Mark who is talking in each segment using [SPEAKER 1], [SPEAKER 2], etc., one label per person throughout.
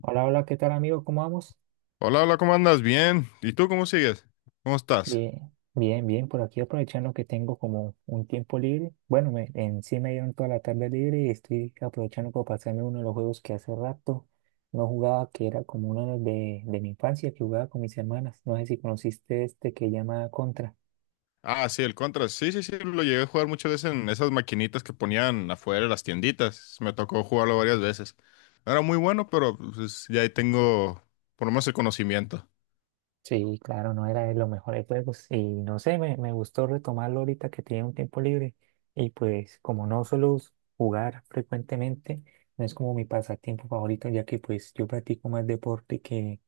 [SPEAKER 1] Hola, hola, ¿qué tal amigo? ¿Cómo vamos?
[SPEAKER 2] Hola, hola, ¿cómo andas? Bien. ¿Y tú cómo sigues? ¿Cómo estás?
[SPEAKER 1] Bien, bien, bien, por aquí aprovechando que tengo como un tiempo libre. Bueno, en sí me dieron toda la tarde libre y estoy aprovechando para pasarme uno de los juegos que hace rato no jugaba, que era como uno de mi infancia, que jugaba con mis hermanas. No sé si conociste este que llama Contra.
[SPEAKER 2] Ah, sí, el Contra. Sí, sí, sí, lo llegué a jugar muchas veces en esas maquinitas que ponían afuera de las tienditas. Me tocó jugarlo varias veces. No era muy bueno, pero pues, ya ahí tengo por lo menos el conocimiento.
[SPEAKER 1] Sí, claro, no era de los mejores juegos y no sé, me gustó retomarlo ahorita que tiene un tiempo libre y pues como no suelo jugar frecuentemente, no es como mi pasatiempo favorito ya que pues yo practico más deporte que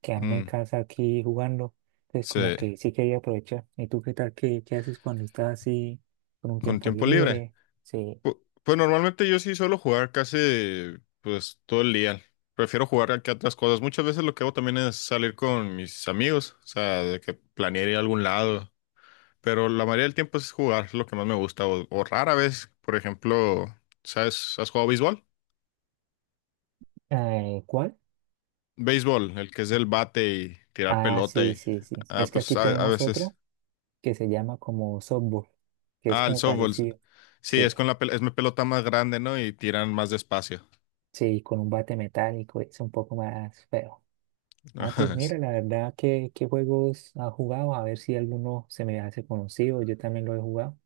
[SPEAKER 1] quedarme en
[SPEAKER 2] Mm,
[SPEAKER 1] casa aquí jugando, entonces como
[SPEAKER 2] sí,
[SPEAKER 1] que sí quería aprovechar. ¿Y tú qué tal? ¿Qué haces cuando estás así con un
[SPEAKER 2] con
[SPEAKER 1] tiempo
[SPEAKER 2] tiempo libre.
[SPEAKER 1] libre? Sí,
[SPEAKER 2] Pues, normalmente yo sí suelo jugar casi pues todo el día. Prefiero jugar que otras cosas. Muchas veces lo que hago también es salir con mis amigos, o sea, de que planear ir a algún lado. Pero la mayoría del tiempo es jugar, es lo que más me gusta. O rara vez, por ejemplo, ¿sabes? ¿Has jugado béisbol?
[SPEAKER 1] ¿cuál?
[SPEAKER 2] Béisbol, el que es del bate y tirar
[SPEAKER 1] Ah,
[SPEAKER 2] pelota
[SPEAKER 1] sí,
[SPEAKER 2] y
[SPEAKER 1] sí, sí.
[SPEAKER 2] Ah,
[SPEAKER 1] Es que
[SPEAKER 2] pues
[SPEAKER 1] aquí
[SPEAKER 2] a
[SPEAKER 1] tenemos otro
[SPEAKER 2] veces...
[SPEAKER 1] que se llama como softball, que es
[SPEAKER 2] Ah, el
[SPEAKER 1] como
[SPEAKER 2] softball.
[SPEAKER 1] parecido.
[SPEAKER 2] Sí,
[SPEAKER 1] Sí.
[SPEAKER 2] es con la es mi pelota más grande, ¿no? Y tiran más despacio.
[SPEAKER 1] Sí, con un bate metálico es un poco más feo. Ah, pues
[SPEAKER 2] Sí.
[SPEAKER 1] mira, la verdad, ¿qué juegos has jugado? A ver si alguno se me hace conocido, yo también lo he jugado.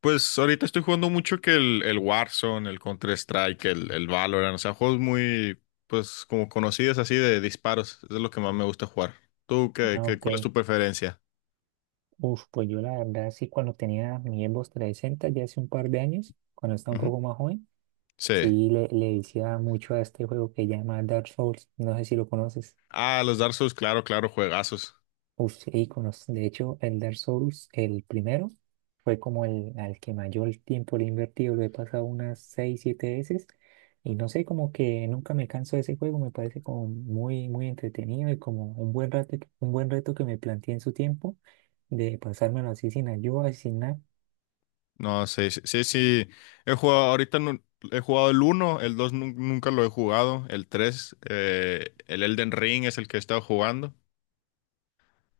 [SPEAKER 2] Pues ahorita estoy jugando mucho que el Warzone, el Counter-Strike, el Valorant, o sea, juegos muy, pues, como conocidos así de disparos. Eso es lo que más me gusta jugar. ¿Tú qué,
[SPEAKER 1] Ah,
[SPEAKER 2] cuál es
[SPEAKER 1] ok.
[SPEAKER 2] tu preferencia?
[SPEAKER 1] Uf, pues yo la verdad sí, cuando tenía mi Xbox 360 ya hace un par de años, cuando estaba un
[SPEAKER 2] Ujú.
[SPEAKER 1] poco más joven,
[SPEAKER 2] Sí.
[SPEAKER 1] sí le decía mucho a este juego que llama Dark Souls, no sé si lo conoces.
[SPEAKER 2] Ah, los Dark Souls, claro, claro, juegazos.
[SPEAKER 1] Uy, sí, iconos. De hecho, el Dark Souls, el primero, fue como el al que mayor tiempo le he invertido. Lo he pasado unas 6 7 veces. Y no sé, como que nunca me canso de ese juego. Me parece como muy, muy entretenido y como un buen rato, un buen reto que me planteé en su tiempo de pasármelo así sin ayuda, sin nada.
[SPEAKER 2] No, sí, sí, sí, sí. He jugado, ahorita he jugado el uno, el 2 nunca lo he jugado, el 3, el Elden Ring es el que he estado jugando.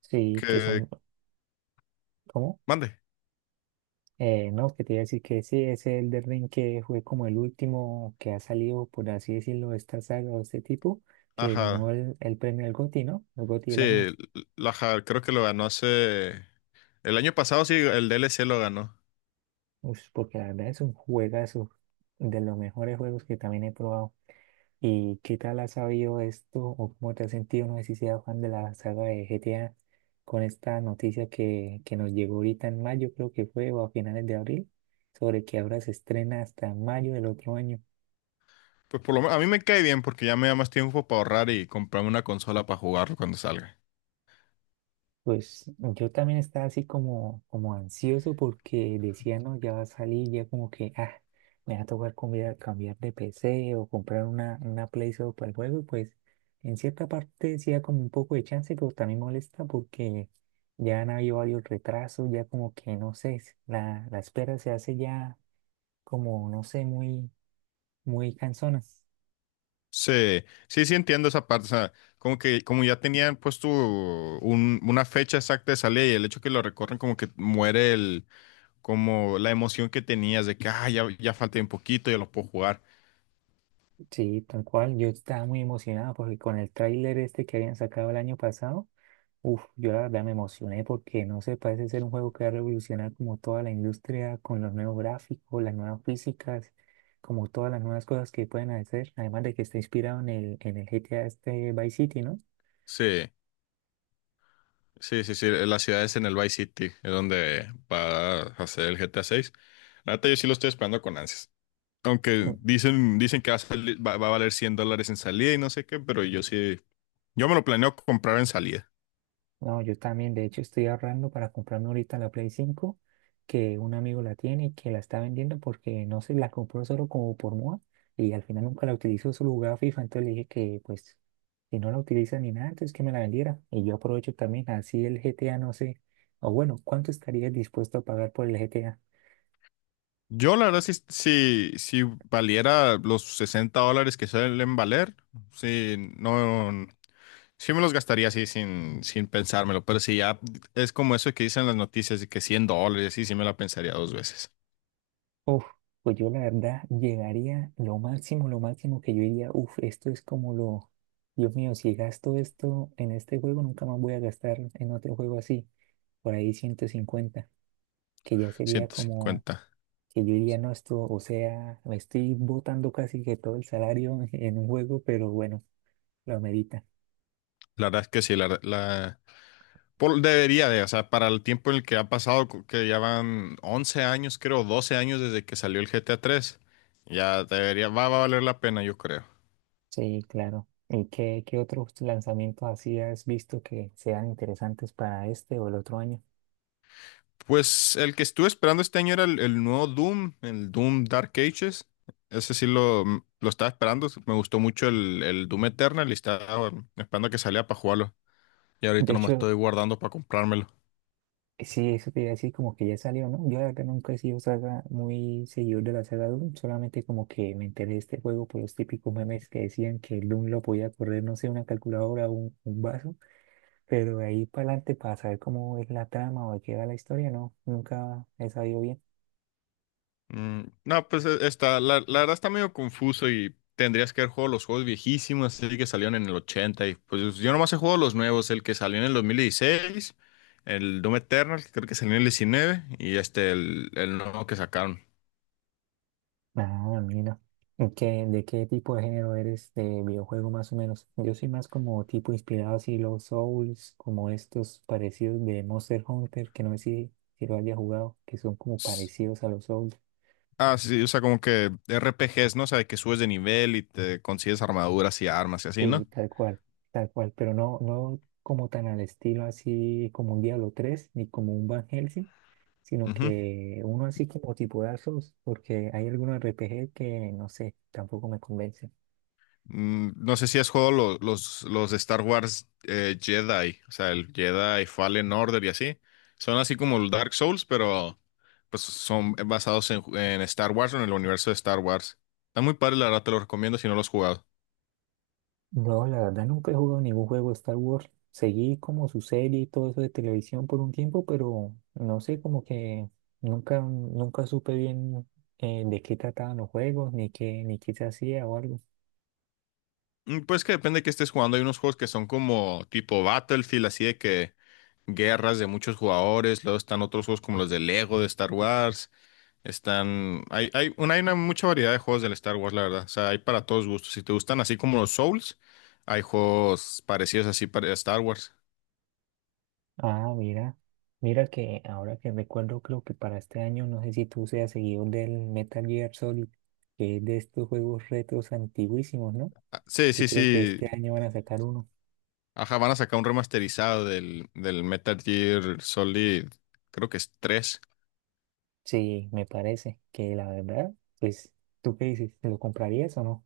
[SPEAKER 1] Sí, que son,
[SPEAKER 2] Que,
[SPEAKER 1] ¿cómo?
[SPEAKER 2] mande.
[SPEAKER 1] No, que te iba a decir que sí, ese Elden Ring que fue como el último que ha salido, por así decirlo, de esta saga o este tipo, que ganó
[SPEAKER 2] Ajá.
[SPEAKER 1] el premio al GOTY, ¿no? El GOTY
[SPEAKER 2] Sí,
[SPEAKER 1] del año.
[SPEAKER 2] creo que lo ganó hace... El año pasado sí, el DLC lo ganó.
[SPEAKER 1] Ush, porque la verdad es un juegazo, de los mejores juegos que también he probado. ¿Y qué tal has sabido esto o cómo te has sentido? No sé si seas fan de la saga de GTA con esta noticia que nos llegó ahorita en mayo, creo que fue, o a finales de abril, sobre que ahora se estrena hasta mayo del otro año.
[SPEAKER 2] Pues por lo menos, a mí me cae bien porque ya me da más tiempo para ahorrar y comprarme una consola para jugarlo cuando salga.
[SPEAKER 1] Pues yo también estaba así como ansioso porque decía, no, ya va a salir, ya como que, ah, me va a tocar cambiar de PC o comprar una Play solo para el juego. Y pues en cierta parte sí da como un poco de chance, pero también molesta porque ya han habido varios retrasos, ya como que, no sé, la espera se hace ya como, no sé, muy, muy cansona.
[SPEAKER 2] Sí, sí, sí entiendo esa parte, o sea, como que como ya tenían puesto una fecha exacta de salida y el hecho que lo recorren como que muere el, como la emoción que tenías de que, ah, ya, ya falta un poquito, ya lo puedo jugar.
[SPEAKER 1] Sí, tal cual, yo estaba muy emocionado porque con el tráiler este que habían sacado el año pasado. Uf, yo la verdad me emocioné porque no sé, parece ser un juego que va a revolucionar como toda la industria con los nuevos gráficos, las nuevas físicas, como todas las nuevas cosas que pueden hacer, además de que está inspirado en el GTA este Vice City, ¿no?
[SPEAKER 2] Sí, sí, sí, sí, la ciudad es en el Vice City, es donde va a hacer el GTA 6. La neta yo sí lo estoy esperando con ansias, aunque dicen, dicen que va va a valer $100 en salida y no sé qué, pero yo sí, yo me lo planeo comprar en salida.
[SPEAKER 1] No, yo también, de hecho, estoy ahorrando para comprarme ahorita la Play 5 que un amigo la tiene y que la está vendiendo porque no se la compró solo como por moda y al final nunca la utilizó, solo jugaba FIFA, entonces le dije que pues si no la utiliza ni nada, entonces que me la vendiera. Y yo aprovecho también, así el GTA no sé, o bueno, ¿cuánto estarías dispuesto a pagar por el GTA?
[SPEAKER 2] Yo, la verdad, si valiera los $60 que suelen valer, sí, no, sí me los gastaría así sin, sin pensármelo, pero si ya es como eso que dicen las noticias de que $100, sí, sí me la pensaría dos veces,
[SPEAKER 1] Uf, pues yo la verdad llegaría lo máximo que yo diría, uf, esto es como lo, Dios mío, si gasto esto en este juego, nunca más voy a gastar en otro juego así. Por ahí 150 que ya sería
[SPEAKER 2] ciento
[SPEAKER 1] como
[SPEAKER 2] cincuenta
[SPEAKER 1] que yo diría, no, esto, o sea, me estoy botando casi que todo el salario en un juego, pero bueno, lo medita.
[SPEAKER 2] La verdad es que sí, la debería de, o sea, para el tiempo en el que ha pasado, que ya van 11 años, creo, 12 años desde que salió el G GTA 3, ya debería, va, va a valer la pena, yo creo.
[SPEAKER 1] Sí, claro. ¿Y qué otros lanzamientos así has visto que sean interesantes para este o el otro año?
[SPEAKER 2] Pues el que estuve esperando este año era el nuevo Doom, el Doom Dark Ages. Ese sí lo, lo estaba esperando. Me gustó mucho el Doom Eternal y estaba esperando a que saliera para jugarlo. Y
[SPEAKER 1] De
[SPEAKER 2] ahorita no me
[SPEAKER 1] hecho,
[SPEAKER 2] estoy guardando para comprármelo.
[SPEAKER 1] sí, eso te iba a decir como que ya salió, ¿no? Yo la verdad nunca he sido saga muy seguidor de la saga Doom, solamente como que me enteré de este juego por los típicos memes que decían que el Doom lo podía correr, no sé, una calculadora o vaso. Pero de ahí para adelante, para saber cómo es la trama o de qué va la historia, no, nunca he sabido bien.
[SPEAKER 2] Mm, no, pues está, la verdad está medio confuso y tendrías que haber jugado los juegos viejísimos, así que salieron en el los 80. Y pues yo nomás he jugado los nuevos, el que salió en el 2016, el Doom Eternal, que creo que salió en el 19 y este, el nuevo que sacaron.
[SPEAKER 1] No, mira. ¿Y de qué tipo de género eres de videojuego más o menos? Yo soy más como tipo inspirado así los Souls, como estos parecidos de Monster Hunter, que no sé si lo haya jugado, que son como parecidos a los Souls.
[SPEAKER 2] Ah, sí, sí, o sea, como que R P RPGs, ¿no? O sea, de que subes de nivel y te consigues armaduras y armas y así,
[SPEAKER 1] Sí,
[SPEAKER 2] ¿no?
[SPEAKER 1] tal cual, pero no, no como tan al estilo así como un Diablo 3, ni como un Van Helsing, sino
[SPEAKER 2] Ujú.
[SPEAKER 1] que uno así como tipo Dark Souls, porque hay algunos RPG que no sé, tampoco me convencen.
[SPEAKER 2] Mm, no sé si has jugado los de Star Wars, Jedi, o sea, el Jedi Fallen Order y así. Son así como el Dark Souls, pero pues son basados en Star Wars o en el universo de Star Wars. Está muy padre, la verdad, te lo recomiendo si no lo has jugado.
[SPEAKER 1] No, la verdad nunca he jugado ningún juego de Star Wars. Seguí como su serie y todo eso de televisión por un tiempo, pero no sé, como que nunca supe bien de qué trataban los juegos, ni qué se hacía o algo.
[SPEAKER 2] Mm, pues que depende de qué estés jugando. Hay unos juegos que son como tipo Battlefield, así de que guerras de muchos jugadores, luego están otros juegos como los de Lego, de Star Wars, están, hay, hay una mucha variedad de juegos del Star Wars, la verdad, o sea, hay para todos gustos, si te gustan así como los Souls, hay juegos parecidos así para Star Wars.
[SPEAKER 1] Ah, mira, mira que ahora que recuerdo, creo que para este año, no sé si tú seas seguidor del Metal Gear Solid, que es de estos juegos retros antiguísimos, ¿no?
[SPEAKER 2] Ah, sí,
[SPEAKER 1] Que
[SPEAKER 2] sí,
[SPEAKER 1] creo que
[SPEAKER 2] sí,
[SPEAKER 1] este año van a sacar uno.
[SPEAKER 2] ajá, van a sacar un remasterizado del Metal Gear Solid, creo que es 3.
[SPEAKER 1] Sí, me parece que la verdad, pues, ¿tú qué dices? ¿Lo comprarías o no?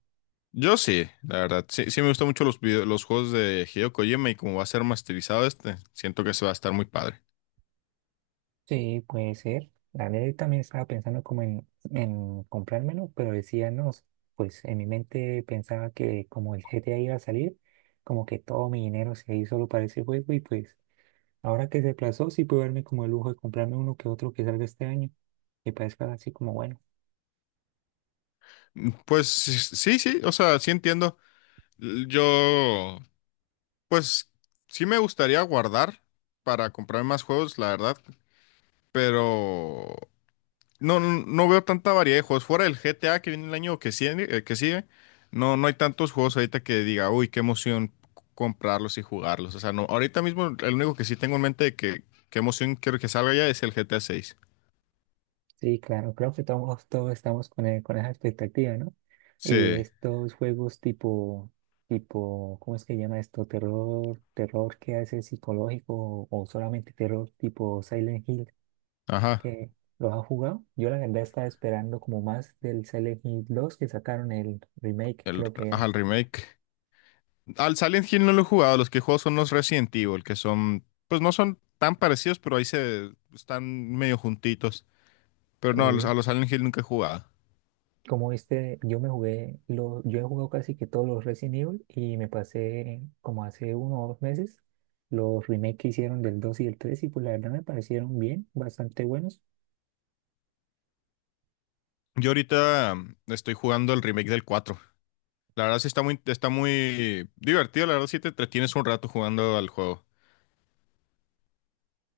[SPEAKER 2] Yo sí, la verdad, sí, sí me gustan mucho los los juegos de Hideo Kojima y como va a ser remasterizado este, siento que se va a estar muy padre.
[SPEAKER 1] Sí, puede ser. La verdad, yo también estaba pensando como en comprármelo, pero decía, no, pues en mi mente pensaba que como el GTA iba a salir, como que todo mi dinero se iba a ir solo para ese juego y pues ahora que se aplazó, sí puedo darme como el lujo de comprarme uno que otro que salga este año, que parezca así como bueno.
[SPEAKER 2] Mm, pues sí, sí, o sea, sí entiendo. Yo, pues sí me gustaría guardar para comprar más juegos, la verdad, pero no, no veo tanta variedad de juegos. Fuera del GTA que viene el año que sigue, no, no hay tantos juegos ahorita que diga, uy, qué emoción comprarlos y jugarlos. O sea, no, ahorita mismo el único que sí tengo en mente de que qué emoción quiero que salga ya es el GTA 6.
[SPEAKER 1] Sí, claro, creo que todos, todos estamos con esa expectativa, ¿no? Y
[SPEAKER 2] Sí,
[SPEAKER 1] estos juegos tipo, ¿cómo es que llama esto? Terror, terror que hace psicológico o, solamente terror tipo Silent Hill,
[SPEAKER 2] ajá,
[SPEAKER 1] que los ha jugado. Yo la verdad estaba esperando como más del Silent Hill 2 que sacaron el remake,
[SPEAKER 2] el,
[SPEAKER 1] creo que
[SPEAKER 2] ajá,
[SPEAKER 1] era.
[SPEAKER 2] el remake. Al Silent Hill no lo he jugado, los que juego son los Resident Evil, que son, pues no son tan parecidos, pero ahí se están medio juntitos. Pero no, a
[SPEAKER 1] Sí.
[SPEAKER 2] los Silent Hill nunca he jugado.
[SPEAKER 1] Como viste, yo me jugué, lo, yo he jugado casi que todos los Resident Evil y me pasé como hace 1 o 2 meses los remakes que hicieron del 2 y del 3 y pues la verdad me parecieron bien, bastante buenos.
[SPEAKER 2] Yo ahorita estoy jugando el remake del 4. La verdad sí está muy divertido, la verdad sí te entretienes un rato jugando al juego.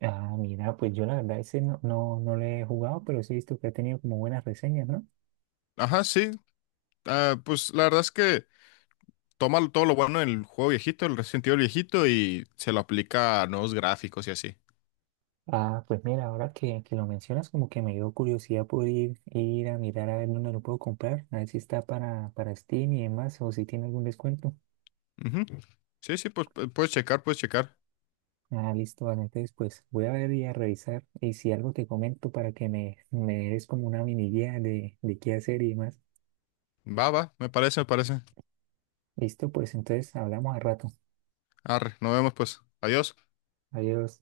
[SPEAKER 1] Ah, mira, pues yo la verdad ese no, no, no le he jugado, pero sí he visto que ha tenido como buenas reseñas, ¿no?
[SPEAKER 2] Ajá, sí. Ah, pues la verdad es que toma todo lo bueno del juego viejito, el Resident Evil viejito, y se lo aplica a nuevos gráficos y así.
[SPEAKER 1] Ah, pues mira, ahora que lo mencionas como que me dio curiosidad por ir a mirar a ver dónde lo puedo comprar, a ver si está para Steam y demás o si tiene algún descuento.
[SPEAKER 2] Ujú. Sí, sí, pues puedes checar, puedes checar.
[SPEAKER 1] Ah, listo, vale. Entonces, pues voy a ver y a revisar. Y si algo te comento para que me des como una mini guía de qué hacer y demás.
[SPEAKER 2] Va, va, me parece, me parece.
[SPEAKER 1] Listo, pues entonces hablamos al rato.
[SPEAKER 2] Arre, nos vemos pues. Adiós.
[SPEAKER 1] Adiós.